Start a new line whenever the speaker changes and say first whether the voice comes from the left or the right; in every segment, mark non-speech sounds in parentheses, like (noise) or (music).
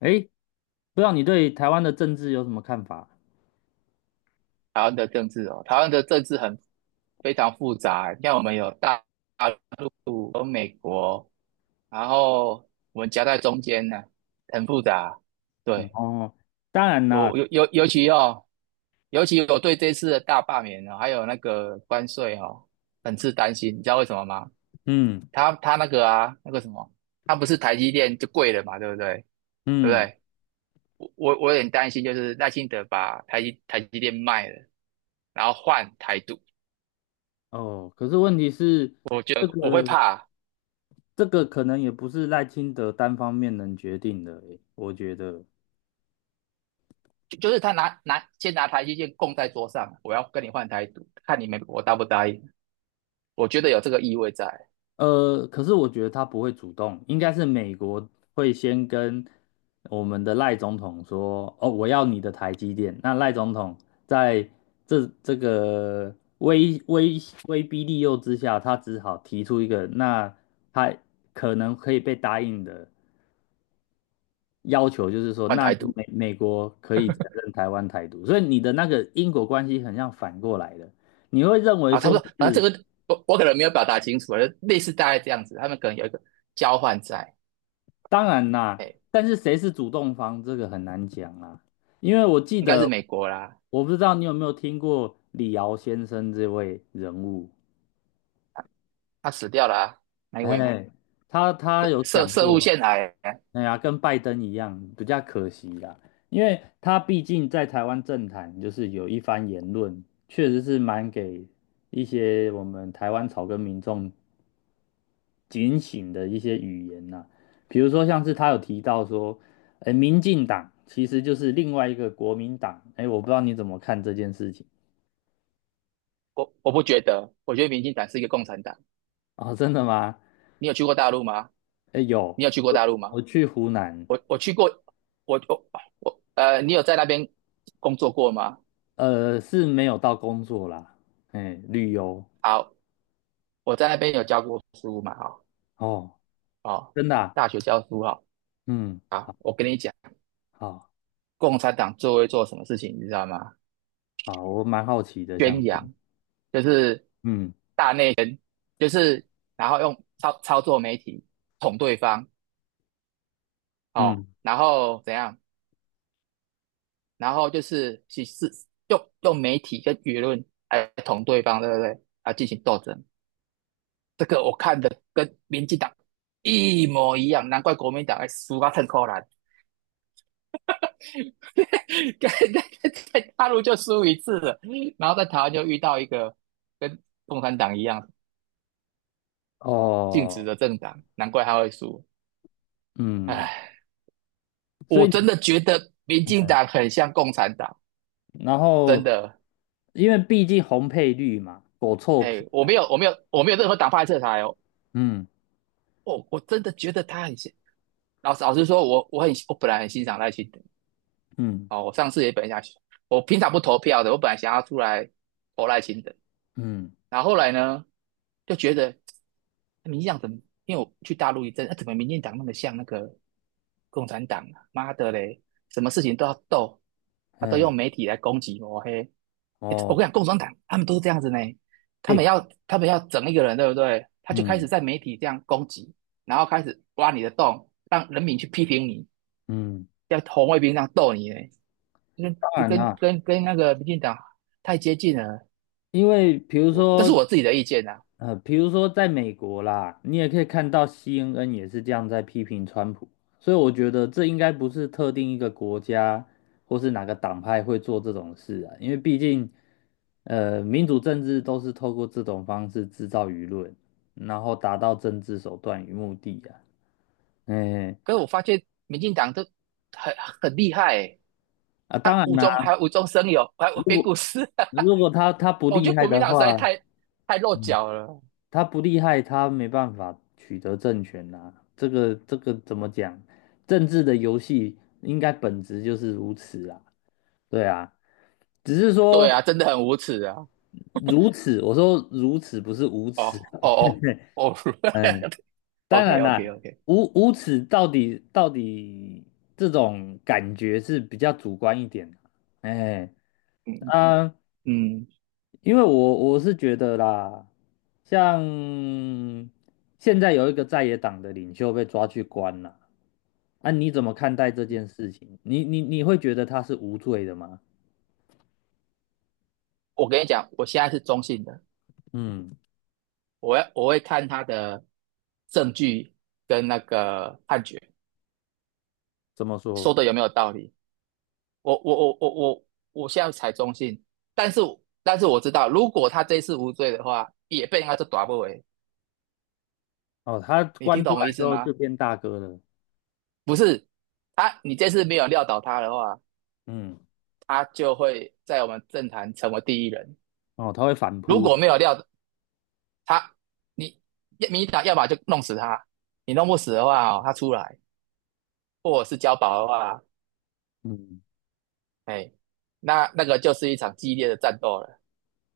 left: 诶，不知道你对台湾的政治有什么看法？
right: 台湾的政治哦，台湾的政治很非常复杂欸。你看，我们有大陆、有美国，然后我们夹在中间呢，很复杂。
left: 然
right: 对，
left: 后，当然啦，
right: 尤尤尤尤其哦，尤其我对这次的大罢免哦，还有那个关税哦，很是担心。你知道为什么吗？
left: 嗯
right: 他那个啊，那个什么，他不是台积电就贵了嘛，对不对？对不
left: 嗯，
right: 对？我有点担心，就是耐心的把台积电卖了，然后换台独。
left: 哦，可是问题是，
right: 我觉
left: 这
right: 得我会
left: 个
right: 怕，
left: 这个可能也不是赖清德单方面能决定的，诶，我觉得，
right: 就是他先拿台积电供在桌上，我要跟你换台独，看你美国答不答应。我觉得有这个意味在
left: 可是我觉得他不会主动，应该是美国会先跟我们的赖总统说，哦，我要你的台积电。那赖总统在这个威威威逼利诱之下，他只好提出一个，那他可能可以被答应的要求，就是说，
right: 换
left: 那
right: 台
left: 你
right: 独
left: 美国可以承认台湾台独。所以你的那个因果关系很像反过来的，你会认为
right: 啊，差
left: 说
right: 不多，反正
left: 是。
right: 这个我可能没有表达清楚啊，类似大概这样子，他们可能有一个交换在，
left: 当然
right: 哎，
left: 啦，
right: 欸
left: 但是谁是主动方，这个很难讲啊。因为我记
right: 应该是
left: 得，
right: 美国啦，
left: 我不知道你有没有听过李敖先生这位人物，
right: 他死掉啦、哪一位嘛？
left: 哎，他有
right: 涉
left: 讲
right: 涉务
left: 过，
right: 陷害，
left: 哎呀，跟拜登一样，比较可惜啦，因为他毕竟在台湾政坛就是有一番言论，确实是蛮给一些我们台湾草根民众警醒的一些语言呐、啊比如说像是他有提到说，民进党其实就是另外一个国民党，哎，我不知道你怎么看这件事情
right: 我不觉得，我觉得民进党是一个共产党。
left: 哦，真的吗？
right: 你有去过大陆吗？
left: 哎，有，
right: 你有去过大
left: 我
right: 陆吗？
left: 我去湖南，
right: 我去过，我我我呃，你有在那边工作过吗？
left: 是没有到工作啦，哎，旅游
right: 好，我在那边有教过书嘛，哈、
left: 哦，
right: 哦，哦，
left: 真的啊
right: 大学教书哈、
left: 嗯，
right: 哦，啊，
left: 好，
right: 我跟你讲，
left: 好，
right: 共产党最会做什么事情，你知道吗？
left: 好，我蛮好奇的，想
right: 宣
left: 是
right: 扬，就是
left: 嗯
right: 就是，然后用操作媒体捅对方，哦，
left: 嗯，
right: 然后怎样？然后就是用媒体跟舆论来捅对方，对不对？啊，进行斗争，这个我看的跟民进党一模一样，难怪国民党还输到很扣怜。(laughs) 在大陆就输一次了，然后在台湾就遇到一个跟共产党一样净值
left: 哦，
right: 的政党，难怪他会输。
left: 嗯，
right: 唉，
left: 所
right: 我
left: 以
right: 真
left: 你
right: 的觉得民进党很像共产党，
left: 然
right: 真
left: 后
right: 的。
left: 因为毕竟红配绿嘛，狗臭屁，
right: 哎，我没有，我没有，我没有任何党派色彩哦。
left: 嗯。
right: 我真的觉得他很像。老实老实说，我本来很欣赏赖清德
left: 嗯
right: 哦，我上次也本来想，我平常不投票的，我本来想要出来投赖清德，
left: 嗯
right: 然后后来呢，就觉得民进党怎么，因为我去大陆一阵，啊、怎么民进党那么像那个共产党啊？妈的嘞，什么事情都要斗，他都
left: 嗯
right: 用媒体来攻击抹黑。欸我跟
left: 哦，
right: 你讲，共产党他们都是这样子呢，他们
left: 诶，
right: 要他们要整一个人，对不对？他就开始
left: 嗯
right: 在媒体这样攻击，然后开始挖你的洞，让人民去批评你，
left: 嗯，
right: 像红卫兵这样斗你呢，跟
left: 当
right: 跟
left: 然
right: 跟
left: 啦，
right: 跟跟那个民进党太接近了。
left: 因为比如
right: 我这是
left: 说，
right: 我自己的意见呐、
left: 比如说在美国啦，你也可以看到 CNN 也是这样在批评川普，所以我觉得这应该不是特定一个国家或是哪个党派会做这种事啊，因为毕竟，民主政治都是透过这种方式制造舆论，然后达到政治手段与目的啊，哎。
right: 可是我发现民进党都很很厉害欸，
left: 啊，当
right: 他
left: 然啦，
right: 无中生有，(laughs) 还
left: 如
right: 编故
left: 果
right: 事。
left: 如果他
right: (laughs)
left: 不
right: 我觉
left: 厉
right: 得
left: 害
right: 国民
left: 的
right: 党实在
left: 话，
right: 太落
left: 嗯，
right: 脚了。
left: 他不厉害，他没办法取得政权呐、这个怎么讲？政治的游戏应该本质就是如此啊。对啊，只是说
right: 对啊，真的很无耻啊！
left: 如此，我说如此不是无耻
right: 哦
left: 啊。
right: 哦哦哦
left: (laughs) 嗯，
right: (laughs)
left: 当
right: ，OK
left: 然
right: OK
left: 啦，
right: OK，
left: 无耻到底这种感觉是比较主观一点的。哎，
right: (laughs) 嗯
left: 啊、
right: 嗯，
left: 因为我是觉得啦，像现在有一个在野党的领袖被抓去关了，啊，你怎么看待这件事情？你会觉得他是无罪的吗？
right: 我跟你讲，我现在是中性的，
left: 嗯，
right: 我会看他的证据跟那个判决
left: 怎么说？
right: 说的有没有道理。我我我我我我现在才中性，但是但是我知道，如果他这一次无罪的话，也被人家就打不回。
left: 哦，他
right: 你听
left: 关出
right: 懂我
left: 来
right: 意
left: 之
right: 思
left: 后
right: 吗？
left: 就变大哥了，
right: 不是，你这次没有撂倒他的话，
left: 嗯，
right: 他就会在我们政坛成为第一人。
left: 哦，他会反
right: 如
left: 扑了，
right: 果没有撂倒他，你民进党要么就弄死他，你弄不死的话哦，他出来，或者是交保的话，
left: 嗯，
right: 哎，那个就是一场激烈的战斗了。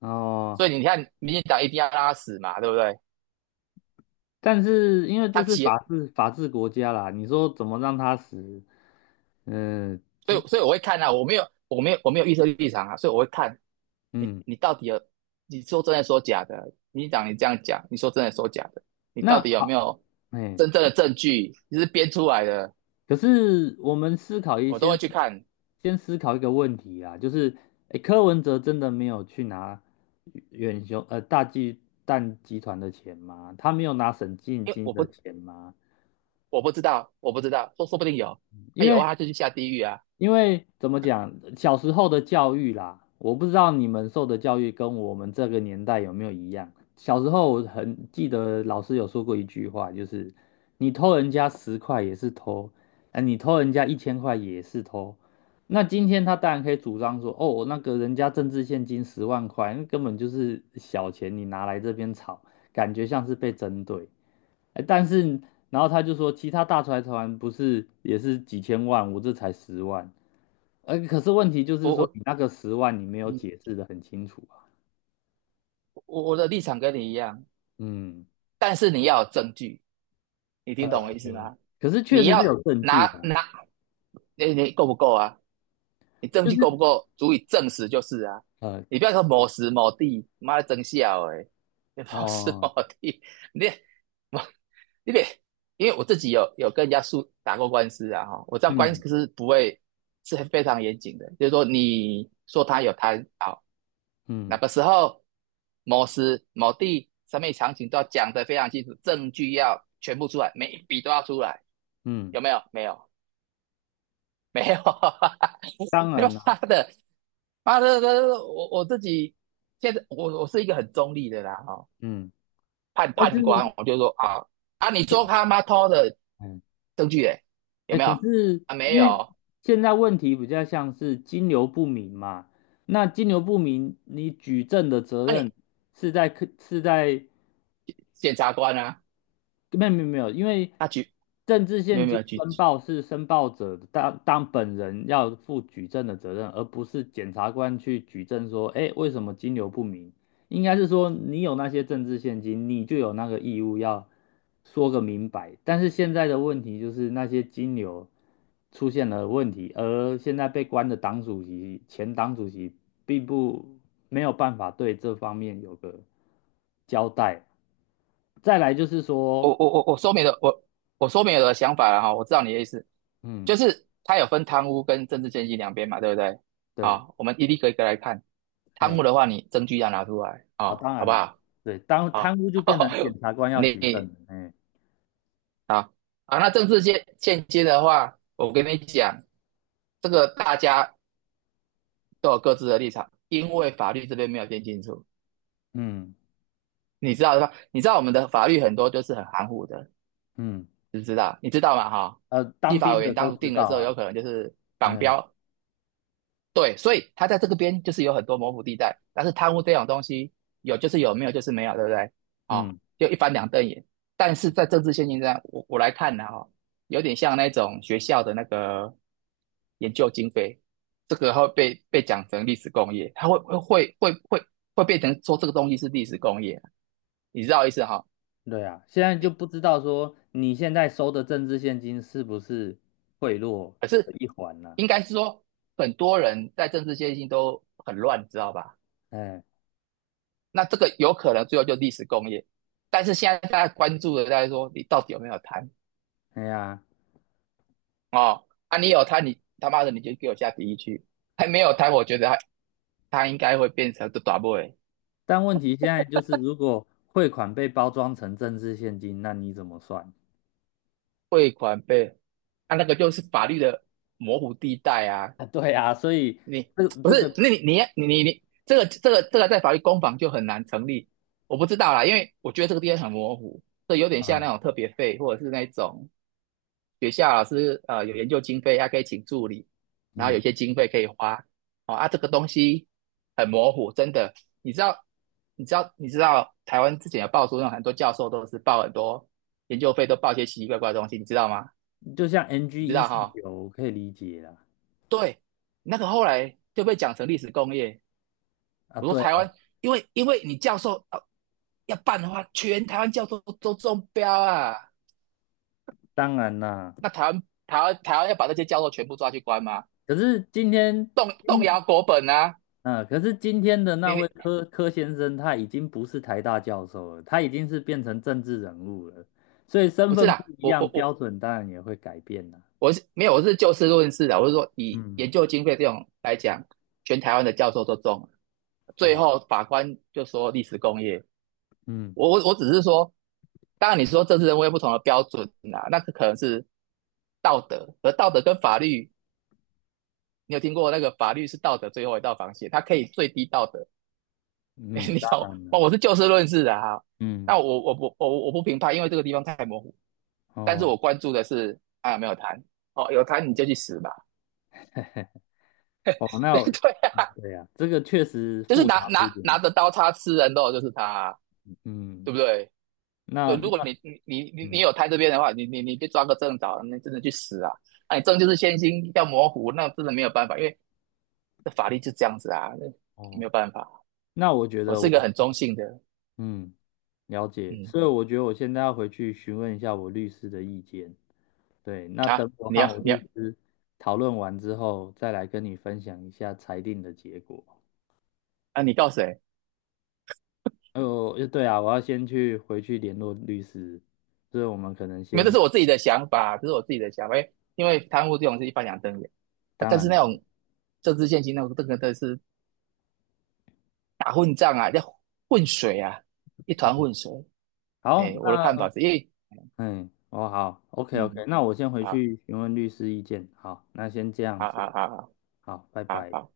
left: 哦，
right: 所以你看，民进党一定要让他死嘛，对不对？
left: 但是因为
right: 他
left: 这是法
right: 起
left: 治法治国家啦，你说怎么让他死？嗯
right: 所以我会看啊，我没有我没有我没有预设立场啊，所以我会看你
left: 嗯，
right: 你到底有你说真的说假的，你这样讲，你说真的说假的，你到
left: 那
right: 底有没
left: 好，
right: 有
left: 哎。
right: 真正的证据，你是编出来的，
left: 可是我们思考一
right: 我都
left: 先
right: 会去看，
left: 先思考一个问题啊，就是，诶，柯文哲真的没有去拿远雄大巨蛋集团的钱吗？他没有拿沈进
right: 因为
left: 金的钱吗？
right: 我不知道，我不知道，说不定有，
left: 因
right: 他有
left: 为
right: 啊，他就去下地狱啊，
left: 因为怎么讲，小时候的教育啦，我不知道你们受的教育跟我们这个年代有没有一样。小时候我很记得老师有说过一句话，就是你偷人家10块也是偷，啊，你偷人家1000块也是偷。那今天他当然可以主张说，哦，那个人家政治现金10万块，那根本就是小钱，你拿来这边炒，感觉像是被针对。哎，但是然后他就说，其他大财团不是也是几千万，我这才十万。可是问题就
right: 我
left: 是说，
right: 我
left: 你那个十万你没有
right: 嗯
left: 解释的很清楚啊。
right: 我我的立场跟你一样，
left: 嗯，
right: 但是你要有证据，你听懂我意思吗？
left: 可是确
right: 你
left: 实
right: 要
left: 是有证据
right: 拿
left: 的，
right: 拿，你够不够啊？你证
left: 就
right: 据
left: 是
right: 够不够足以证实就是啊。
left: 呃，
right: 你不要说某时某地，妈的真笑哎、你某时
left: 哦，
right: 某地，你我你别，因为我自己有跟人家打过官司啊哈，我知道官
left: 嗯
right: 司是不会是非常严谨的，就是说你说他有贪好，那
left: 嗯
right: 个时候某时某地上面场景都要讲得非常清楚，证据要全部出来，每一笔都要出来，
left: 嗯，
right: 有没有？没有。(laughs) 没有，(laughs)
left: 当
right: 没有
left: 然啦，
right: 妈的，妈的，我自己现在我是一个很中立的啦，哦，
left: 嗯，
right: 判
left: 但
right: 判
left: 是
right: 官，我就说啊啊，你说他妈偷的
left: 嗯，
right: 证据诶，有
left: 哎，
right: 没有？
left: 可是
right: 啊，没
left: 因为
right: 有，
left: 现在问题比较像是金流不明嘛，那金流不明，你举证的责
right: 啊
left: 任
right: 你
left: 是在客是在
right: 检察官啊，
left: 没有没有没有，因为
right: 他举
left: 政治
right: 没
left: 现
right: 有没
left: 金
right: 有举，
left: 申报是申报者当本人要负举证的责任，而不是检察官去举证说，哎，为什么金流不明？应该是说你有那些政治现金，你就有那个义务要说个明白。但是现在的问题就是那些金流出现了问题，而现在被关的党主席、前党主席并不没有办法对这方面有个交代。再来就是
right: 我
left: 说。
right: 我我我说明了说明了我的想法了哈，我知道你的意思，
left: 嗯，
right: 就是他有分贪污跟政治献金两边嘛，对不对？
left: 对，
right: 啊，我们一个一个来看，贪污
left: 哎，
right: 的话，你证据要拿出来
left: 啊，
right: 啊，
left: 当
right: 好不
left: 然了，
right: 好？
left: 对，当贪
right: 好，
left: 污就变
right: (laughs)
left: 成检察官要举证
right: 你
left: 了，哎，
right: 好啊。那政治现今的话，我跟你讲，这个大家都有各自的立场，因为法律这边没有定清楚。
left: 嗯
right: 你知道的吧？你知道我们的法律很多就是很含糊的，
left: 嗯，
right: 知不知道？你知道吗？哈，立
left: 当
right: 法
left: 兵
right: 委员
left: 的都
right: 当初
left: 知
right: 定的
left: 道
right: 时
left: 啊，
right: 候，有可能就是绑
left: 哎，
right: 标对，所以他在这个边就是有很多模糊地带，但是贪污这种东西有就是有，没有就是没有，对不对？
left: 嗯，
right: 好、就一翻两瞪眼。但是在政治现金上，我来看呢、哈、有点像那种学校的那个研究经费，这个会被讲成历史工业，它会会会会变成说这个东西是历史工业，你知道意思哈、哦
left: 对啊，现在就不知道说你现在收的政治现金是不是贿赂
right: 可
left: 的
right: 是
left: 一环呢、
right: 应该是说很多人在政治现金都很乱，知道吧？
left: 哎，
right: 那这个有可能最后就历史工业，但是现在大家关注的大家说你到底有没有贪
left: 哎呀，
right: 哦？啊，你有贪，你他妈的你就给我下第一区，还没有贪，我觉得他应该会变成的打 boy
left: 但问题现在就是，如果汇款被包装成政治现金，那你怎么算？
right: 汇款被，啊那个就是法律的模糊地带啊，
left: (laughs) 啊，对啊，所以
right: 你
left: 这
right: 不
left: 这
right: 是
left: 个，
right: 那你这个在法律攻防就很难成立，我不知道啦，因为我觉得这个地方很模糊，这有点像
left: 啊，
right: 那种特别费或者是那种学校老师有研究经费，他可以请助理，然后有
left: 嗯，
right: 些经费可以花。哦啊，这个东西很模糊，真的。你知道，你知道，你知道，台湾之前有爆出那种很多教授都是报很多研究费，都报一些奇奇怪怪的东西，你知道吗？
left: 就像 NG
right: 你知
left: 一
right: 道
left: 四
right: 哈？
left: 九，我可以理解啦。
right: 对，那个后来就被讲成历史工业。
left: 啊，
right: 我说
left: 对
right: 台
left: 啊
right: 湾，因为你教授要办的话，全台湾教授都中标啊。
left: 当然啦，
right: 那台湾要把这些教授全部抓去关吗？
left: 可是今天，
right: 动动
left: 嗯，
right: 摇国本啊！
left: 啊可是今天的那
right: 你
left: 位
right: 你
left: 柯先生，他已经不是台大教授了，他已经是变成政治人物了，所以身
right: 不是
left: 份不
right: 啦，
left: 一
right: 我
left: 样，
right: 我我
left: 标准当然也会改变啦。
right: 我是没有，我是就事论事的，我是说以
left: 嗯，
right: 研究经费这种来讲，全台湾的教授都中了最
left: 哦，
right: 后法官就说历史工业，
left: 嗯
right: 我只是说，当然你说政治人物有不同的标准啦，啊那可能是道德，而道德跟法律，你有听过那个法律是道德最后一道防线，它可以最低道德，(laughs)
left: 嗯，
right: 你
left: 当
right: 懂？
left: 然了，
right: 我是就事论事的哈，
left: 嗯，
right: 那我不评判，因为这个地方太模糊，但是
left: 哦
right: 我关注的是啊有没有谈哦，有谈你就去死吧。
left: 哦，
right: (laughs)
left: 那
right: 对
left: 我
right: 对啊，
left: 对呀、这个确实
right: 就是
left: 复杂
right: 拿
left: 了
right: 拿
left: 一点。
right: 拿着刀叉吃人肉就是他啊
left: 嗯，
right: 对不对？对，
left: 那
right: 如果你
left: 那
right: 你你你你
left: 嗯，
right: 有摊这边的话，你被抓个正着，那真的去死啊！那你证就是先行要模糊，那真的没有办法，因为这法律就这样子啊，那没
left: 哦，
right: 有办法。
left: 那我觉
right: 我
left: 得
right: 是一
left: 我，
right: 个很中性的，
left: 嗯。了解，
right: 嗯
left: 所以我觉得我现在要回去询问一下我律师的意见。对，那等
right: 啊，
left: 我
right: 你
left: 和
right: 要
left: 我
right: 你要
left: 律师讨论完之后，再来跟你分享一下裁定的结果。
right: 啊，你告谁？
left: 哦，对啊，我要先去回去联络律师，所以我们可能
right: 因为这
left: 先，
right: 是我自己的想法，这是我自己的想法，因为贪污这种是一翻两瞪眼啊，
left: 当
right: 但是
left: 然
right: 那
left: 啦，
right: 种政治现金那种这个真的是打混战啊，要混水啊，一团混水。
left: 好，
right: 哎，我的看
left: 那
right: 法是因为，
left: 嗯，哦好，OK OK，
right: 嗯，
left: 那我先回
right: 好，
left: 去询问律师意见。好，那先这样
right: 好，好，
left: 子，
right: 好，好，
left: 好，拜
right: 好，
left: 拜。
right: 好，